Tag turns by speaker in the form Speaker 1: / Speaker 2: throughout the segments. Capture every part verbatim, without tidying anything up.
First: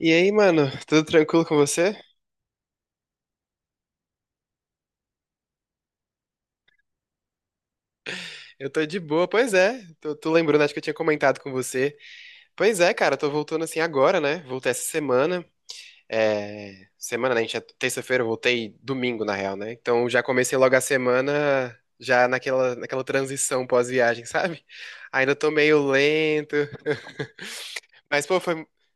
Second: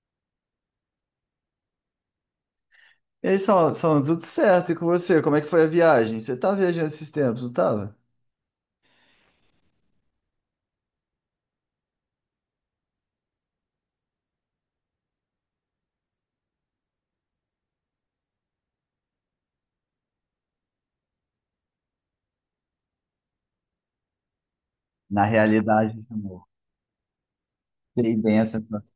Speaker 1: E aí, mano, tudo tranquilo com você?
Speaker 2: E aí, Saulo, Saulo, tudo certo? E com você? Como é que foi a viagem? Você tá viajando esses tempos, não tava?
Speaker 1: Eu tô de boa, pois é. Tô, tô lembrando, acho que eu tinha comentado com você. Pois é, cara, tô voltando assim agora, né? Voltei essa semana. É, semana, né? A gente é terça-feira, eu voltei domingo, na real, né? Então já comecei logo a semana, já naquela, naquela transição pós-viagem, sabe?
Speaker 2: Na
Speaker 1: Ainda tô meio
Speaker 2: realidade, amor.
Speaker 1: lento.
Speaker 2: Sei
Speaker 1: Mas,
Speaker 2: bem
Speaker 1: pô,
Speaker 2: essa
Speaker 1: foi,
Speaker 2: situação.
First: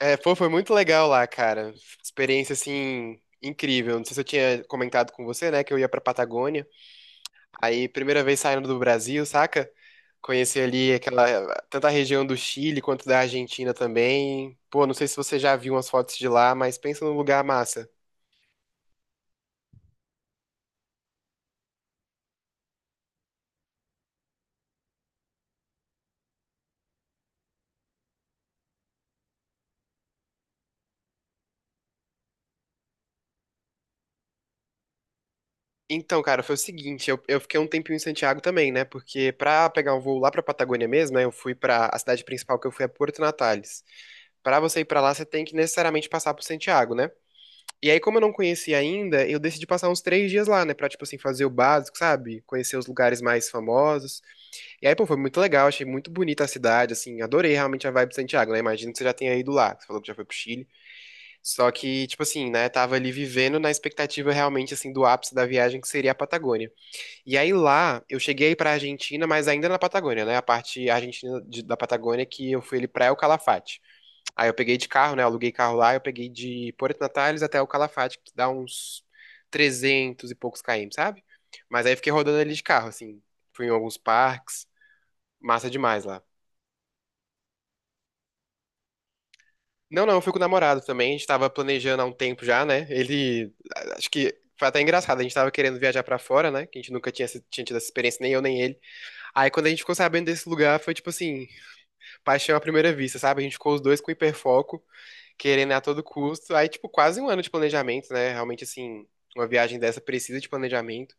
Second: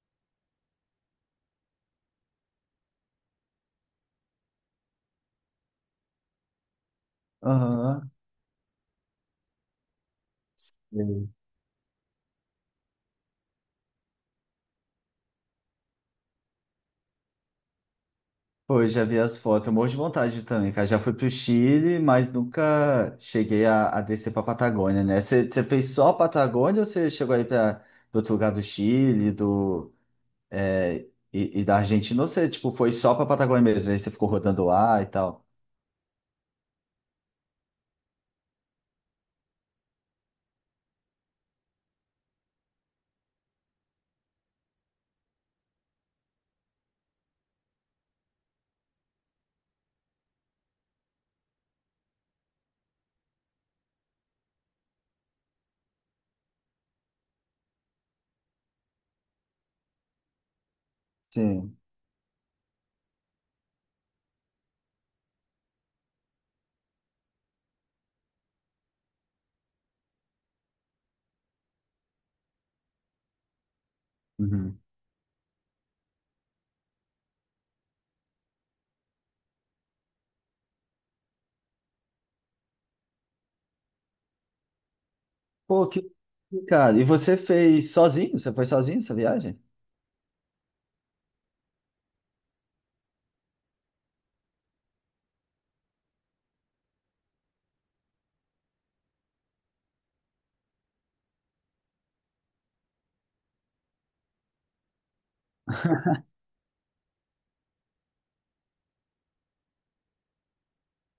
Speaker 1: é, pô, foi muito legal lá, cara. Experiência, assim, incrível. Não sei se eu tinha comentado com você, né? Que eu ia pra Patagônia. Aí,
Speaker 2: Aham.
Speaker 1: primeira vez saindo do Brasil, saca? Conheci ali
Speaker 2: Sei.
Speaker 1: aquela, tanto a região do Chile quanto da Argentina também. Pô, não sei se você já viu umas fotos de lá, mas pensa num lugar massa.
Speaker 2: Pô, eu já vi as fotos. Eu morro de vontade também, cara. Já fui pro Chile, mas nunca cheguei a, a descer pra Patagônia, né? Você você fez só a Patagônia ou você chegou aí pra pra outro lugar do Chile, do, é, e, e da Argentina? Ou você, tipo, foi só pra Patagônia mesmo? Aí você ficou rodando lá e tal?
Speaker 1: Então, cara, foi o seguinte, eu, eu fiquei um tempinho em Santiago também, né? Porque pra pegar um voo lá pra Patagônia mesmo, né? Eu fui pra, a cidade principal que eu fui é Porto Natales. Pra você ir pra lá, você tem que necessariamente passar por Santiago, né? E aí, como eu não conhecia ainda, eu decidi passar uns três dias lá, né? Pra, tipo assim, fazer o básico, sabe? Conhecer os lugares mais famosos. E aí, pô, foi muito legal, achei muito bonita a cidade, assim, adorei realmente a vibe de Santiago, né? Imagino que você já tenha ido lá, que você falou que já foi pro Chile. Só
Speaker 2: Sim.
Speaker 1: que, tipo assim, né, tava ali vivendo na expectativa realmente, assim, do ápice da viagem, que seria a Patagônia. E aí lá, eu cheguei pra Argentina, mas ainda na Patagônia, né? A parte argentina de- da Patagônia que eu fui ali pra El Calafate. Aí eu peguei
Speaker 2: Uhum.
Speaker 1: de carro, né? Aluguei carro lá, eu peguei de Porto Natales até El Calafate, que dá uns trezentos e poucos quilômetros, sabe? Mas aí fiquei rodando ali de carro, assim, fui em alguns parques, massa
Speaker 2: Pô, que,
Speaker 1: demais lá.
Speaker 2: que cara. E você fez sozinho? Você foi sozinho essa viagem?
Speaker 1: Não, não, eu fui com o namorado também. A gente tava planejando há um tempo já, né? Ele. a- Acho que foi até engraçado. A gente tava querendo viajar pra fora, né? Que a gente nunca tinha, se- tinha tido essa experiência, nem eu, nem ele. Aí quando a gente ficou sabendo desse lugar, foi tipo assim, paixão à primeira vista, sabe? A gente ficou os dois com hiperfoco, querendo a todo custo. Aí, tipo, quase um ano de planejamento, né? Realmente, assim, uma viagem dessa precisa de planejamento.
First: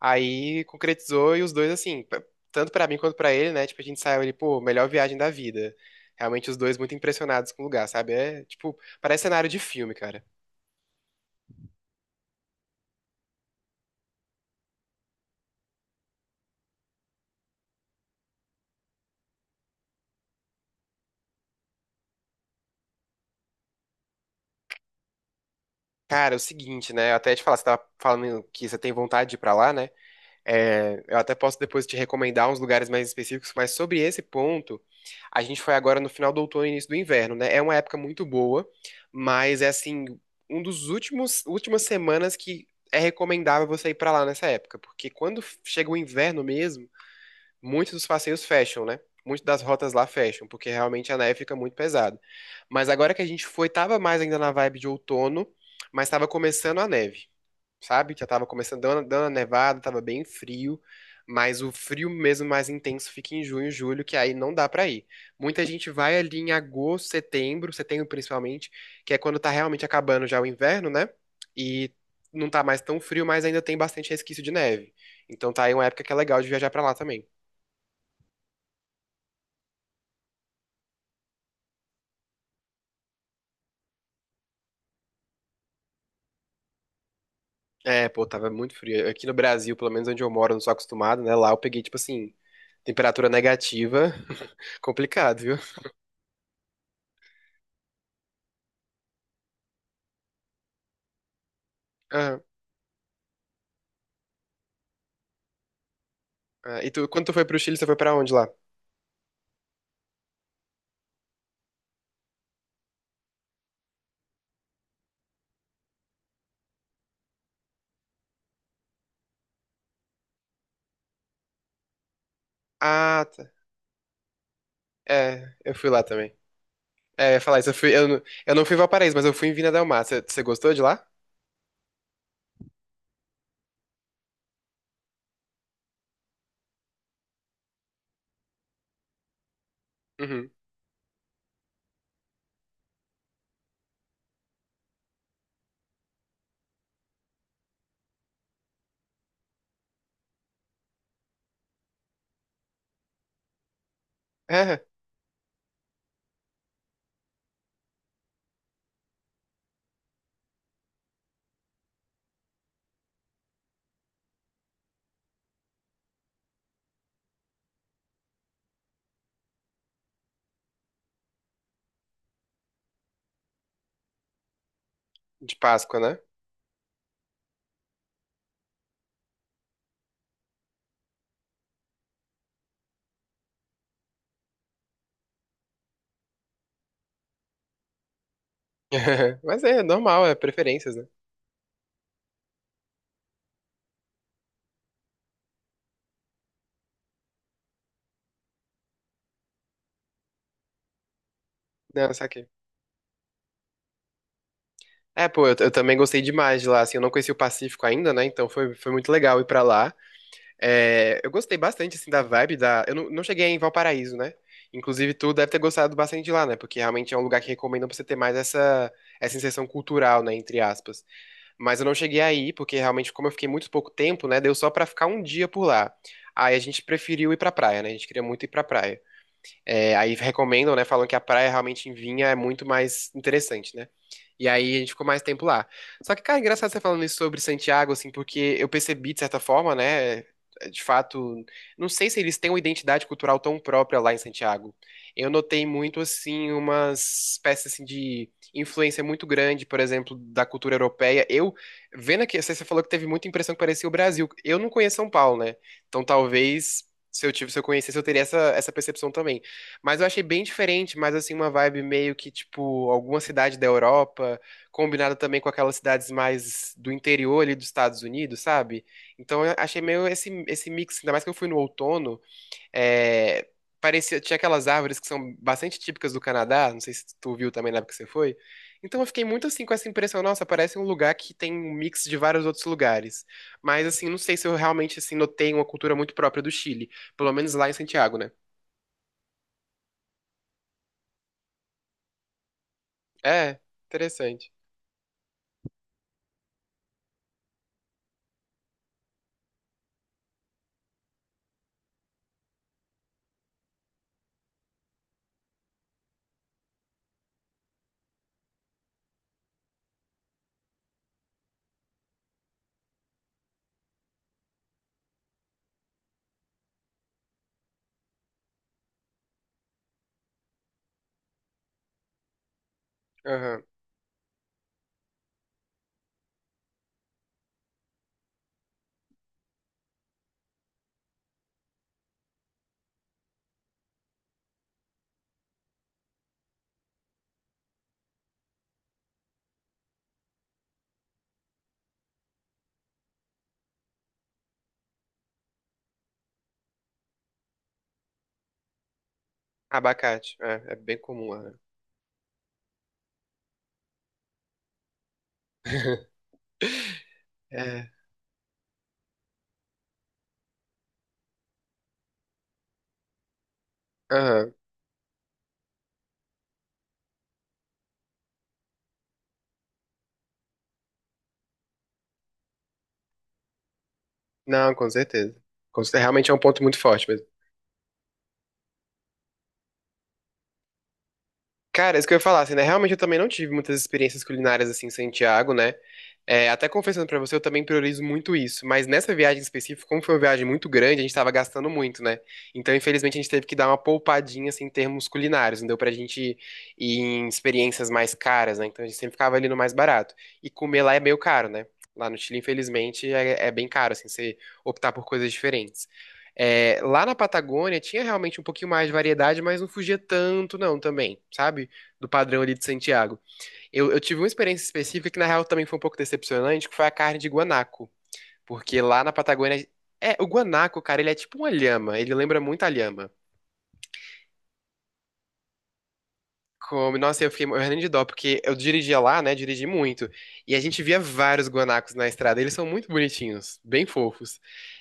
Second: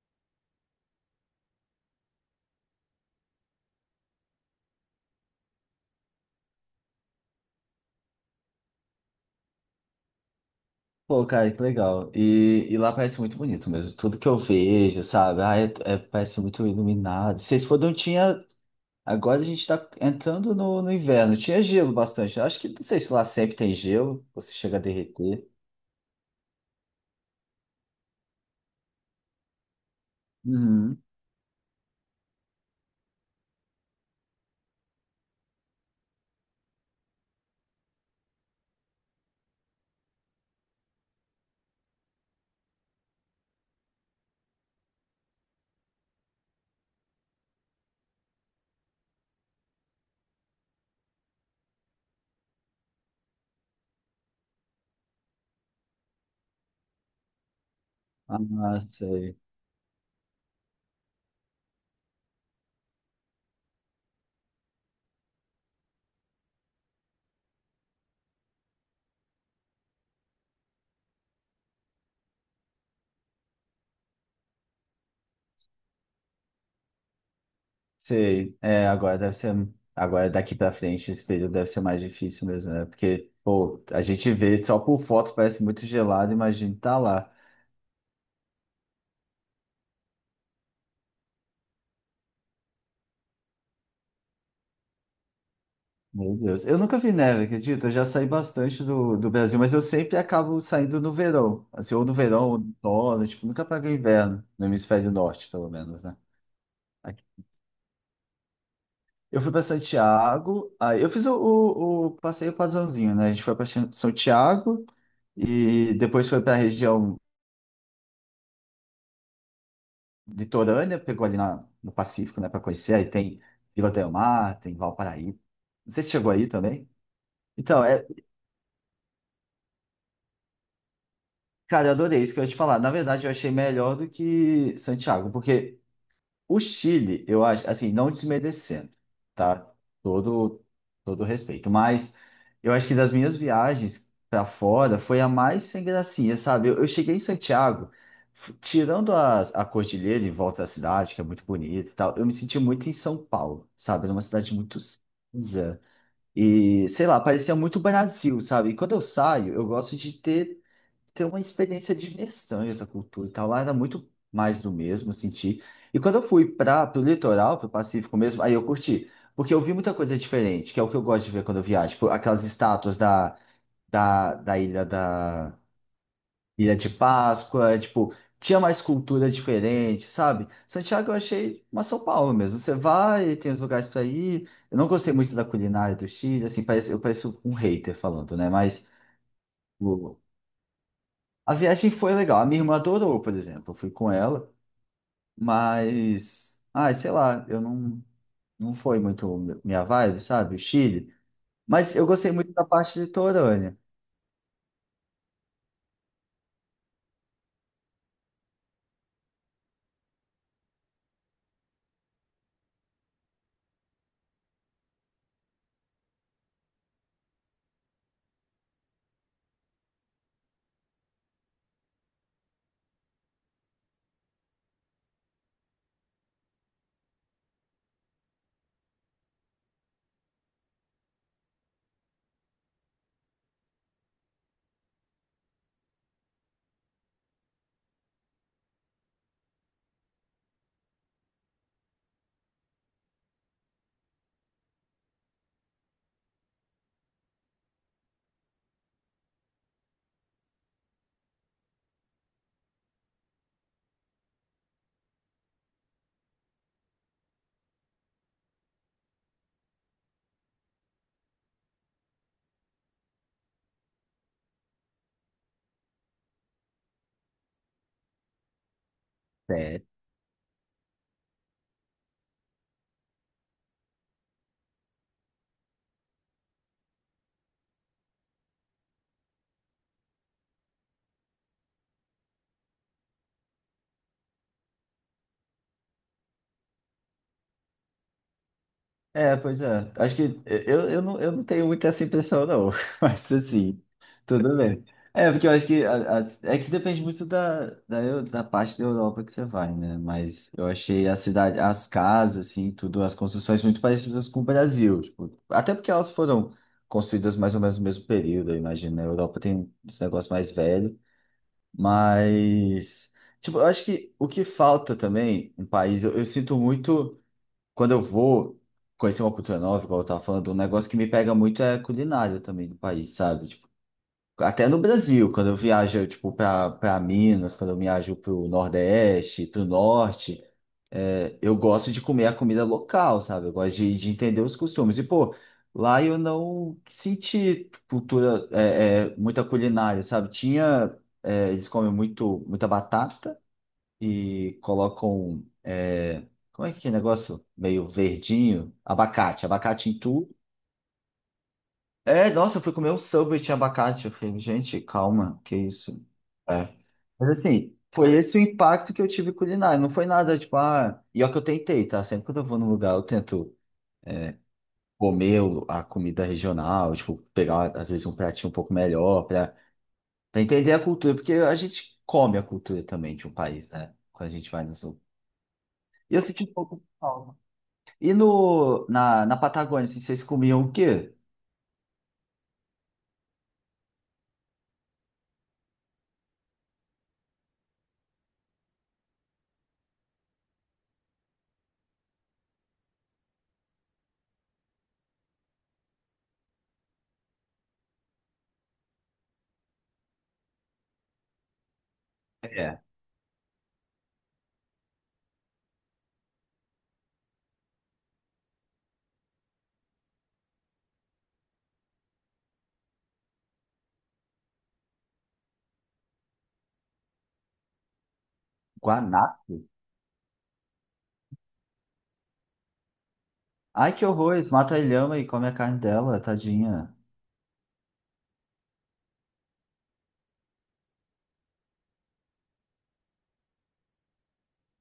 Speaker 1: Aí concretizou e os dois, assim, p- tanto pra mim quanto pra ele, né? Tipo, a gente saiu ele, pô, melhor viagem da vida. Realmente os dois muito impressionados com o lugar, sabe? É, tipo, parece cenário de filme, cara.
Speaker 2: Pô, cara, que legal. E, e lá parece muito bonito mesmo. Tudo que eu vejo, sabe? Ah, é, é- parece muito iluminado. Vocês foram, tinha. Agora a gente tá entrando no, no inverno. Tinha gelo bastante. Eu Acho que, não sei se lá sempre tem gelo, você chega a derreter.
Speaker 1: Cara, é o seguinte, né? Eu até te falar, você tava falando que você tem vontade de ir pra lá, né? É,
Speaker 2: Uhum.
Speaker 1: eu até posso depois te recomendar uns lugares mais específicos, mas sobre esse ponto, a gente foi agora no final do outono e início do inverno, né? É uma época muito boa, mas é assim, um dos últimos últimas semanas que é recomendável você ir pra lá nessa época, porque quando chega o inverno mesmo, muitos dos passeios fecham, né? Muitas das rotas lá fecham, porque realmente a neve fica muito pesada. Mas agora que a gente foi, tava mais ainda na vibe de outono, mas tava começando a neve sabe? Já tava começando
Speaker 2: Ah,
Speaker 1: dando, dando a
Speaker 2: sei.
Speaker 1: nevada, tava bem frio, mas o frio mesmo mais intenso fica em junho, julho, que aí não dá pra ir. Muita gente vai ali em agosto, setembro, setembro principalmente, que é quando tá realmente acabando já o inverno, né? E não tá mais tão frio, mas ainda tem bastante resquício de neve. Então tá aí uma época que é legal de viajar pra lá também.
Speaker 2: Sei. É, agora deve ser. Agora daqui pra frente, esse período deve ser mais difícil mesmo, né? Porque, pô, a gente vê só por foto, parece muito gelado, imagina tá lá.
Speaker 1: É, pô, tava muito frio. Aqui no Brasil, pelo menos onde eu moro, eu não sou acostumado, né? Lá eu peguei, tipo assim, temperatura negativa. Complicado, viu?
Speaker 2: Meu Deus. Eu nunca vi neve, acredito. Eu já saí bastante do, do Brasil, mas eu sempre acabo saindo no verão. Assim, ou no verão, ou no outono, tipo, nunca pego inverno, no hemisfério norte, pelo menos, né?
Speaker 1: Ah, e tu,
Speaker 2: Aqui.
Speaker 1: quando tu foi pro Chile, você foi pra onde lá?
Speaker 2: Eu fui para Santiago, aí eu fiz o, o, o passeio padrãozinho, né? A gente foi para São Tiago e depois foi para a região litorânea, pegou ali na, no Pacífico, né, para conhecer. Aí
Speaker 1: Ah,
Speaker 2: tem
Speaker 1: tá.
Speaker 2: Vila del Mar, tem Valparaíso.
Speaker 1: É, eu fui
Speaker 2: Não
Speaker 1: lá
Speaker 2: sei se chegou
Speaker 1: também.
Speaker 2: aí também.
Speaker 1: É, eu ia falar isso, eu
Speaker 2: Então,
Speaker 1: fui,
Speaker 2: é,
Speaker 1: eu, não- eu não fui em Valparaíso, mas eu fui em Vina Del Mar. Você você gostou de lá?
Speaker 2: Cara, eu adorei isso que eu ia te falar. Na verdade, eu achei melhor do que Santiago, porque o Chile, eu acho, assim, não desmerecendo, tá?
Speaker 1: Uhum.
Speaker 2: Todo, todo respeito. Mas eu acho que das minhas viagens pra fora foi a mais sem gracinha, sabe? Eu, eu cheguei em Santiago, f- tirando as, a cordilheira em volta da cidade, que é muito bonita e tal, eu me senti muito em São Paulo, sabe? Era uma cidade muito
Speaker 1: É,
Speaker 2: cinza. E, sei lá, parecia muito Brasil, sabe? E quando eu saio, eu gosto de ter ter uma experiência de imersão em outra cultura e tal. Lá era muito mais do mesmo, eu senti. E quando eu fui para o litoral, para o Pacífico mesmo, aí eu curti. Porque eu vi muita coisa diferente, que é o que eu gosto de ver quando eu viajo. Tipo, aquelas estátuas da, da, da ilha da
Speaker 1: de Páscoa, né?
Speaker 2: Ilha de Páscoa, tipo, tinha mais cultura diferente, sabe? Santiago eu achei uma São Paulo mesmo. Você vai, tem os lugares para ir. Eu não gostei muito da culinária do Chile, assim, parece, eu pareço um hater falando, né? Mas
Speaker 1: Mas é normal, é preferências, né?
Speaker 2: a viagem foi legal. A minha irmã adorou, por exemplo. Eu fui com ela, mas, ai, sei lá, eu não, não foi muito minha vibe, sabe? O Chile. Mas eu
Speaker 1: Não,
Speaker 2: gostei
Speaker 1: saquei.
Speaker 2: muito da parte litorânea.
Speaker 1: É, pô, eu, eu também gostei demais de lá, assim, eu não conheci o Pacífico ainda, né? Então foi, foi muito legal ir pra lá. É, eu gostei bastante, assim, da vibe da... Eu não, não cheguei em Valparaíso, né? Inclusive, tu deve ter gostado bastante de lá, né? Porque realmente é um lugar que recomendam pra você ter mais essa, essa inserção cultural, né? Entre aspas. Mas eu não cheguei aí, porque realmente, como eu fiquei muito pouco tempo, né, deu só pra ficar um dia por lá. Aí a gente preferiu ir pra praia, né? A gente queria muito ir pra praia. É, aí recomendam, né? Falam que a praia realmente em Vinha é muito mais interessante, né? E aí a gente ficou mais tempo lá. Só que, cara, é engraçado você falando isso sobre Santiago, assim, porque eu percebi, de certa forma, né? De fato, não sei se eles têm uma identidade cultural tão própria lá em Santiago. Eu notei muito, assim, umas espécies assim, de influência muito grande, por exemplo, da cultura europeia. Eu, vendo aqui, você falou que teve muita impressão que parecia o Brasil. Eu não conheço São Paulo, né? Então talvez se eu tive, se eu conhecesse, eu teria essa, essa percepção também. Mas eu achei bem diferente, mas assim, uma vibe meio que, tipo, alguma cidade da Europa, combinada também com aquelas cidades mais do interior ali dos Estados Unidos, sabe? Então eu achei meio esse, esse mix, ainda mais que eu fui no outono, é, parecia, tinha aquelas árvores que são bastante típicas do Canadá, não sei se tu viu também na época que você foi. Então eu fiquei muito assim com essa impressão, nossa, parece um lugar que tem um mix de vários outros lugares. Mas assim, não sei se eu realmente assim notei uma cultura muito própria do Chile, pelo menos lá em Santiago, né?
Speaker 2: É, pois é. Acho que eu, eu, não, eu não tenho muito essa impressão, não. Mas
Speaker 1: É,
Speaker 2: assim,
Speaker 1: interessante.
Speaker 2: tudo bem. É, porque eu acho que a- as- é que depende muito da, da, eu- da parte da Europa que você vai, né? Mas eu achei a cidade, as casas, assim, tudo, as construções muito parecidas com o Brasil. Tipo, até porque elas foram construídas mais ou menos no mesmo período, eu imagino, né? A Europa tem esse negócio mais velho, mas. Tipo, eu acho que o que falta também no país, eu eu sinto muito quando eu vou conhecer uma cultura nova, igual eu tava falando, um negócio que me pega muito é a culinária também do país, sabe?
Speaker 1: Aham.
Speaker 2: Tipo, até no Brasil, quando eu viajo, tipo, pra, pra Minas, quando eu viajo pro Nordeste, pro Norte, é, eu gosto de comer a comida local, sabe? Eu gosto de, de entender os costumes. E, pô, lá eu não senti cultura, é, é, muita culinária, sabe? Tinha, é, eles comem muito, muita batata, e colocam, é, como é que é negócio? Meio verdinho, abacate, abacate em tudo.
Speaker 1: Abacate. É, é bem comum, né?
Speaker 2: É, nossa, eu fui comer um Subway e tinha abacate. Eu falei, gente, calma, que isso? É. Mas assim,
Speaker 1: É.
Speaker 2: foi esse o impacto que eu tive culinário. Não foi nada, tipo, ah... E ó que eu tentei, tá? Sempre quando eu vou num lugar, eu tento
Speaker 1: Aham.
Speaker 2: comer o- a comida regional, tipo, pegar, às vezes, um pratinho um pouco melhor pra, pra entender a cultura. Porque a gente come a cultura também de um país, né? Quando a gente vai
Speaker 1: Não,
Speaker 2: nos...
Speaker 1: com
Speaker 2: E
Speaker 1: certeza. Com cer-
Speaker 2: eu
Speaker 1: Realmente é um
Speaker 2: senti um
Speaker 1: ponto muito
Speaker 2: pouco...
Speaker 1: forte.
Speaker 2: E no, na, na Patagônia, assim, vocês comiam o quê?
Speaker 1: Cara, isso que eu ia falar, assim, né? Realmente eu também não tive muitas experiências culinárias assim em Santiago, né? É, até confessando pra você, eu também priorizo muito isso. Mas nessa viagem específica, como foi uma viagem muito grande, a gente tava gastando muito, né? Então, infelizmente, a gente teve que dar uma poupadinha assim, em termos culinários. Não deu pra gente ir em experiências mais caras, né? Então a gente sempre ficava ali no mais barato. E comer lá é meio caro, né? Lá no Chile,
Speaker 2: É.
Speaker 1: infelizmente, é, é bem caro, assim, você optar por coisas diferentes. É, lá na Patagônia tinha realmente um pouquinho mais de variedade, mas não fugia tanto, não, também, sabe? Do padrão ali de Santiago. Eu, eu tive uma experiência específica que, na real, também foi um pouco decepcionante, que foi a carne de guanaco. Porque lá na
Speaker 2: Guanaco?
Speaker 1: Patagônia. É, o guanaco, cara, ele é tipo uma lhama, ele lembra muito a lhama.
Speaker 2: Ai, que horror, eles matam a lhama e comem a carne dela, tadinha.
Speaker 1: Como, nossa, eu fiquei morrendo de dó, porque eu dirigia lá, né? Dirigi muito. E a gente via vários guanacos na estrada. Eles são muito bonitinhos, bem fofos.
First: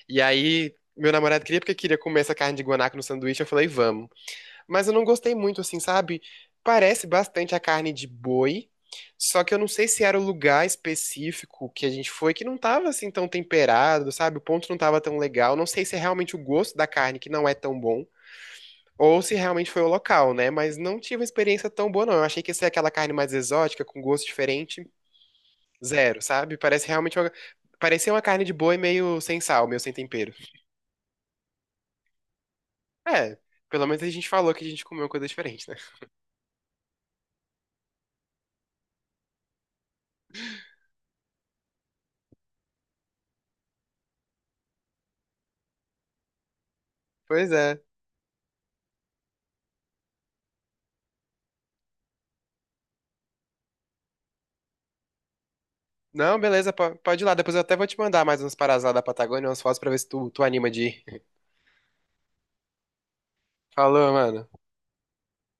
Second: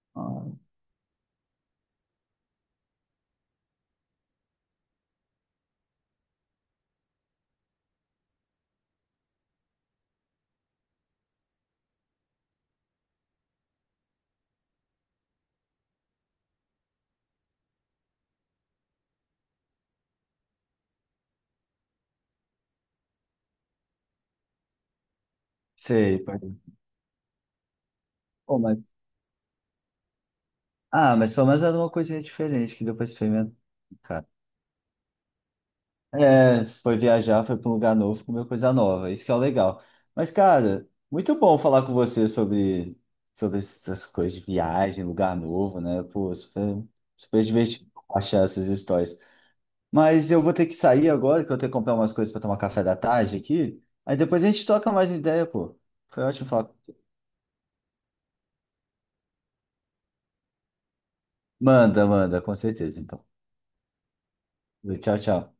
Speaker 1: E
Speaker 2: Ah,
Speaker 1: aí, meu namorado queria porque queria comer essa carne de guanaco no sanduíche. Eu falei, vamos. Mas eu não gostei muito, assim, sabe? Parece bastante a carne de boi, só que eu não sei se era o lugar específico que a gente foi, que não tava assim tão temperado, sabe? O ponto não tava tão legal. Não sei se é realmente o gosto da carne que não é tão bom, ou se realmente foi o local, né? Mas não tive uma experiência tão boa, não. Eu achei que ia ser aquela carne mais exótica, com gosto diferente,
Speaker 2: sei,
Speaker 1: zero,
Speaker 2: pode.
Speaker 1: sabe? Parece realmente uma... Parecia uma carne de
Speaker 2: Pô,
Speaker 1: boi
Speaker 2: mas...
Speaker 1: meio sem sal, meio sem tempero.
Speaker 2: Ah, mas pelo menos era uma coisinha diferente que deu pra
Speaker 1: É,
Speaker 2: experimentar,
Speaker 1: pelo menos a
Speaker 2: cara.
Speaker 1: gente falou que a gente comeu coisa diferente, né?
Speaker 2: É, foi viajar, foi para um lugar novo, comeu coisa nova, isso que é o legal. Mas, cara, muito bom falar com você sobre, sobre essas coisas de viagem, lugar novo, né? Pô, super, super
Speaker 1: Pois é.
Speaker 2: divertido achar essas histórias. Mas eu vou ter que sair agora, que eu tenho que comprar umas coisas para tomar café da tarde aqui. Aí depois a gente troca mais uma ideia, pô. Foi
Speaker 1: Não,
Speaker 2: ótimo falar.
Speaker 1: beleza, po- pode ir lá. Depois eu até vou te mandar mais umas paradas lá da Patagônia, umas fotos pra ver se tu, tu anima de ir.
Speaker 2: Manda, manda, com certeza, então.
Speaker 1: Falou, mano.
Speaker 2: Tchau, tchau.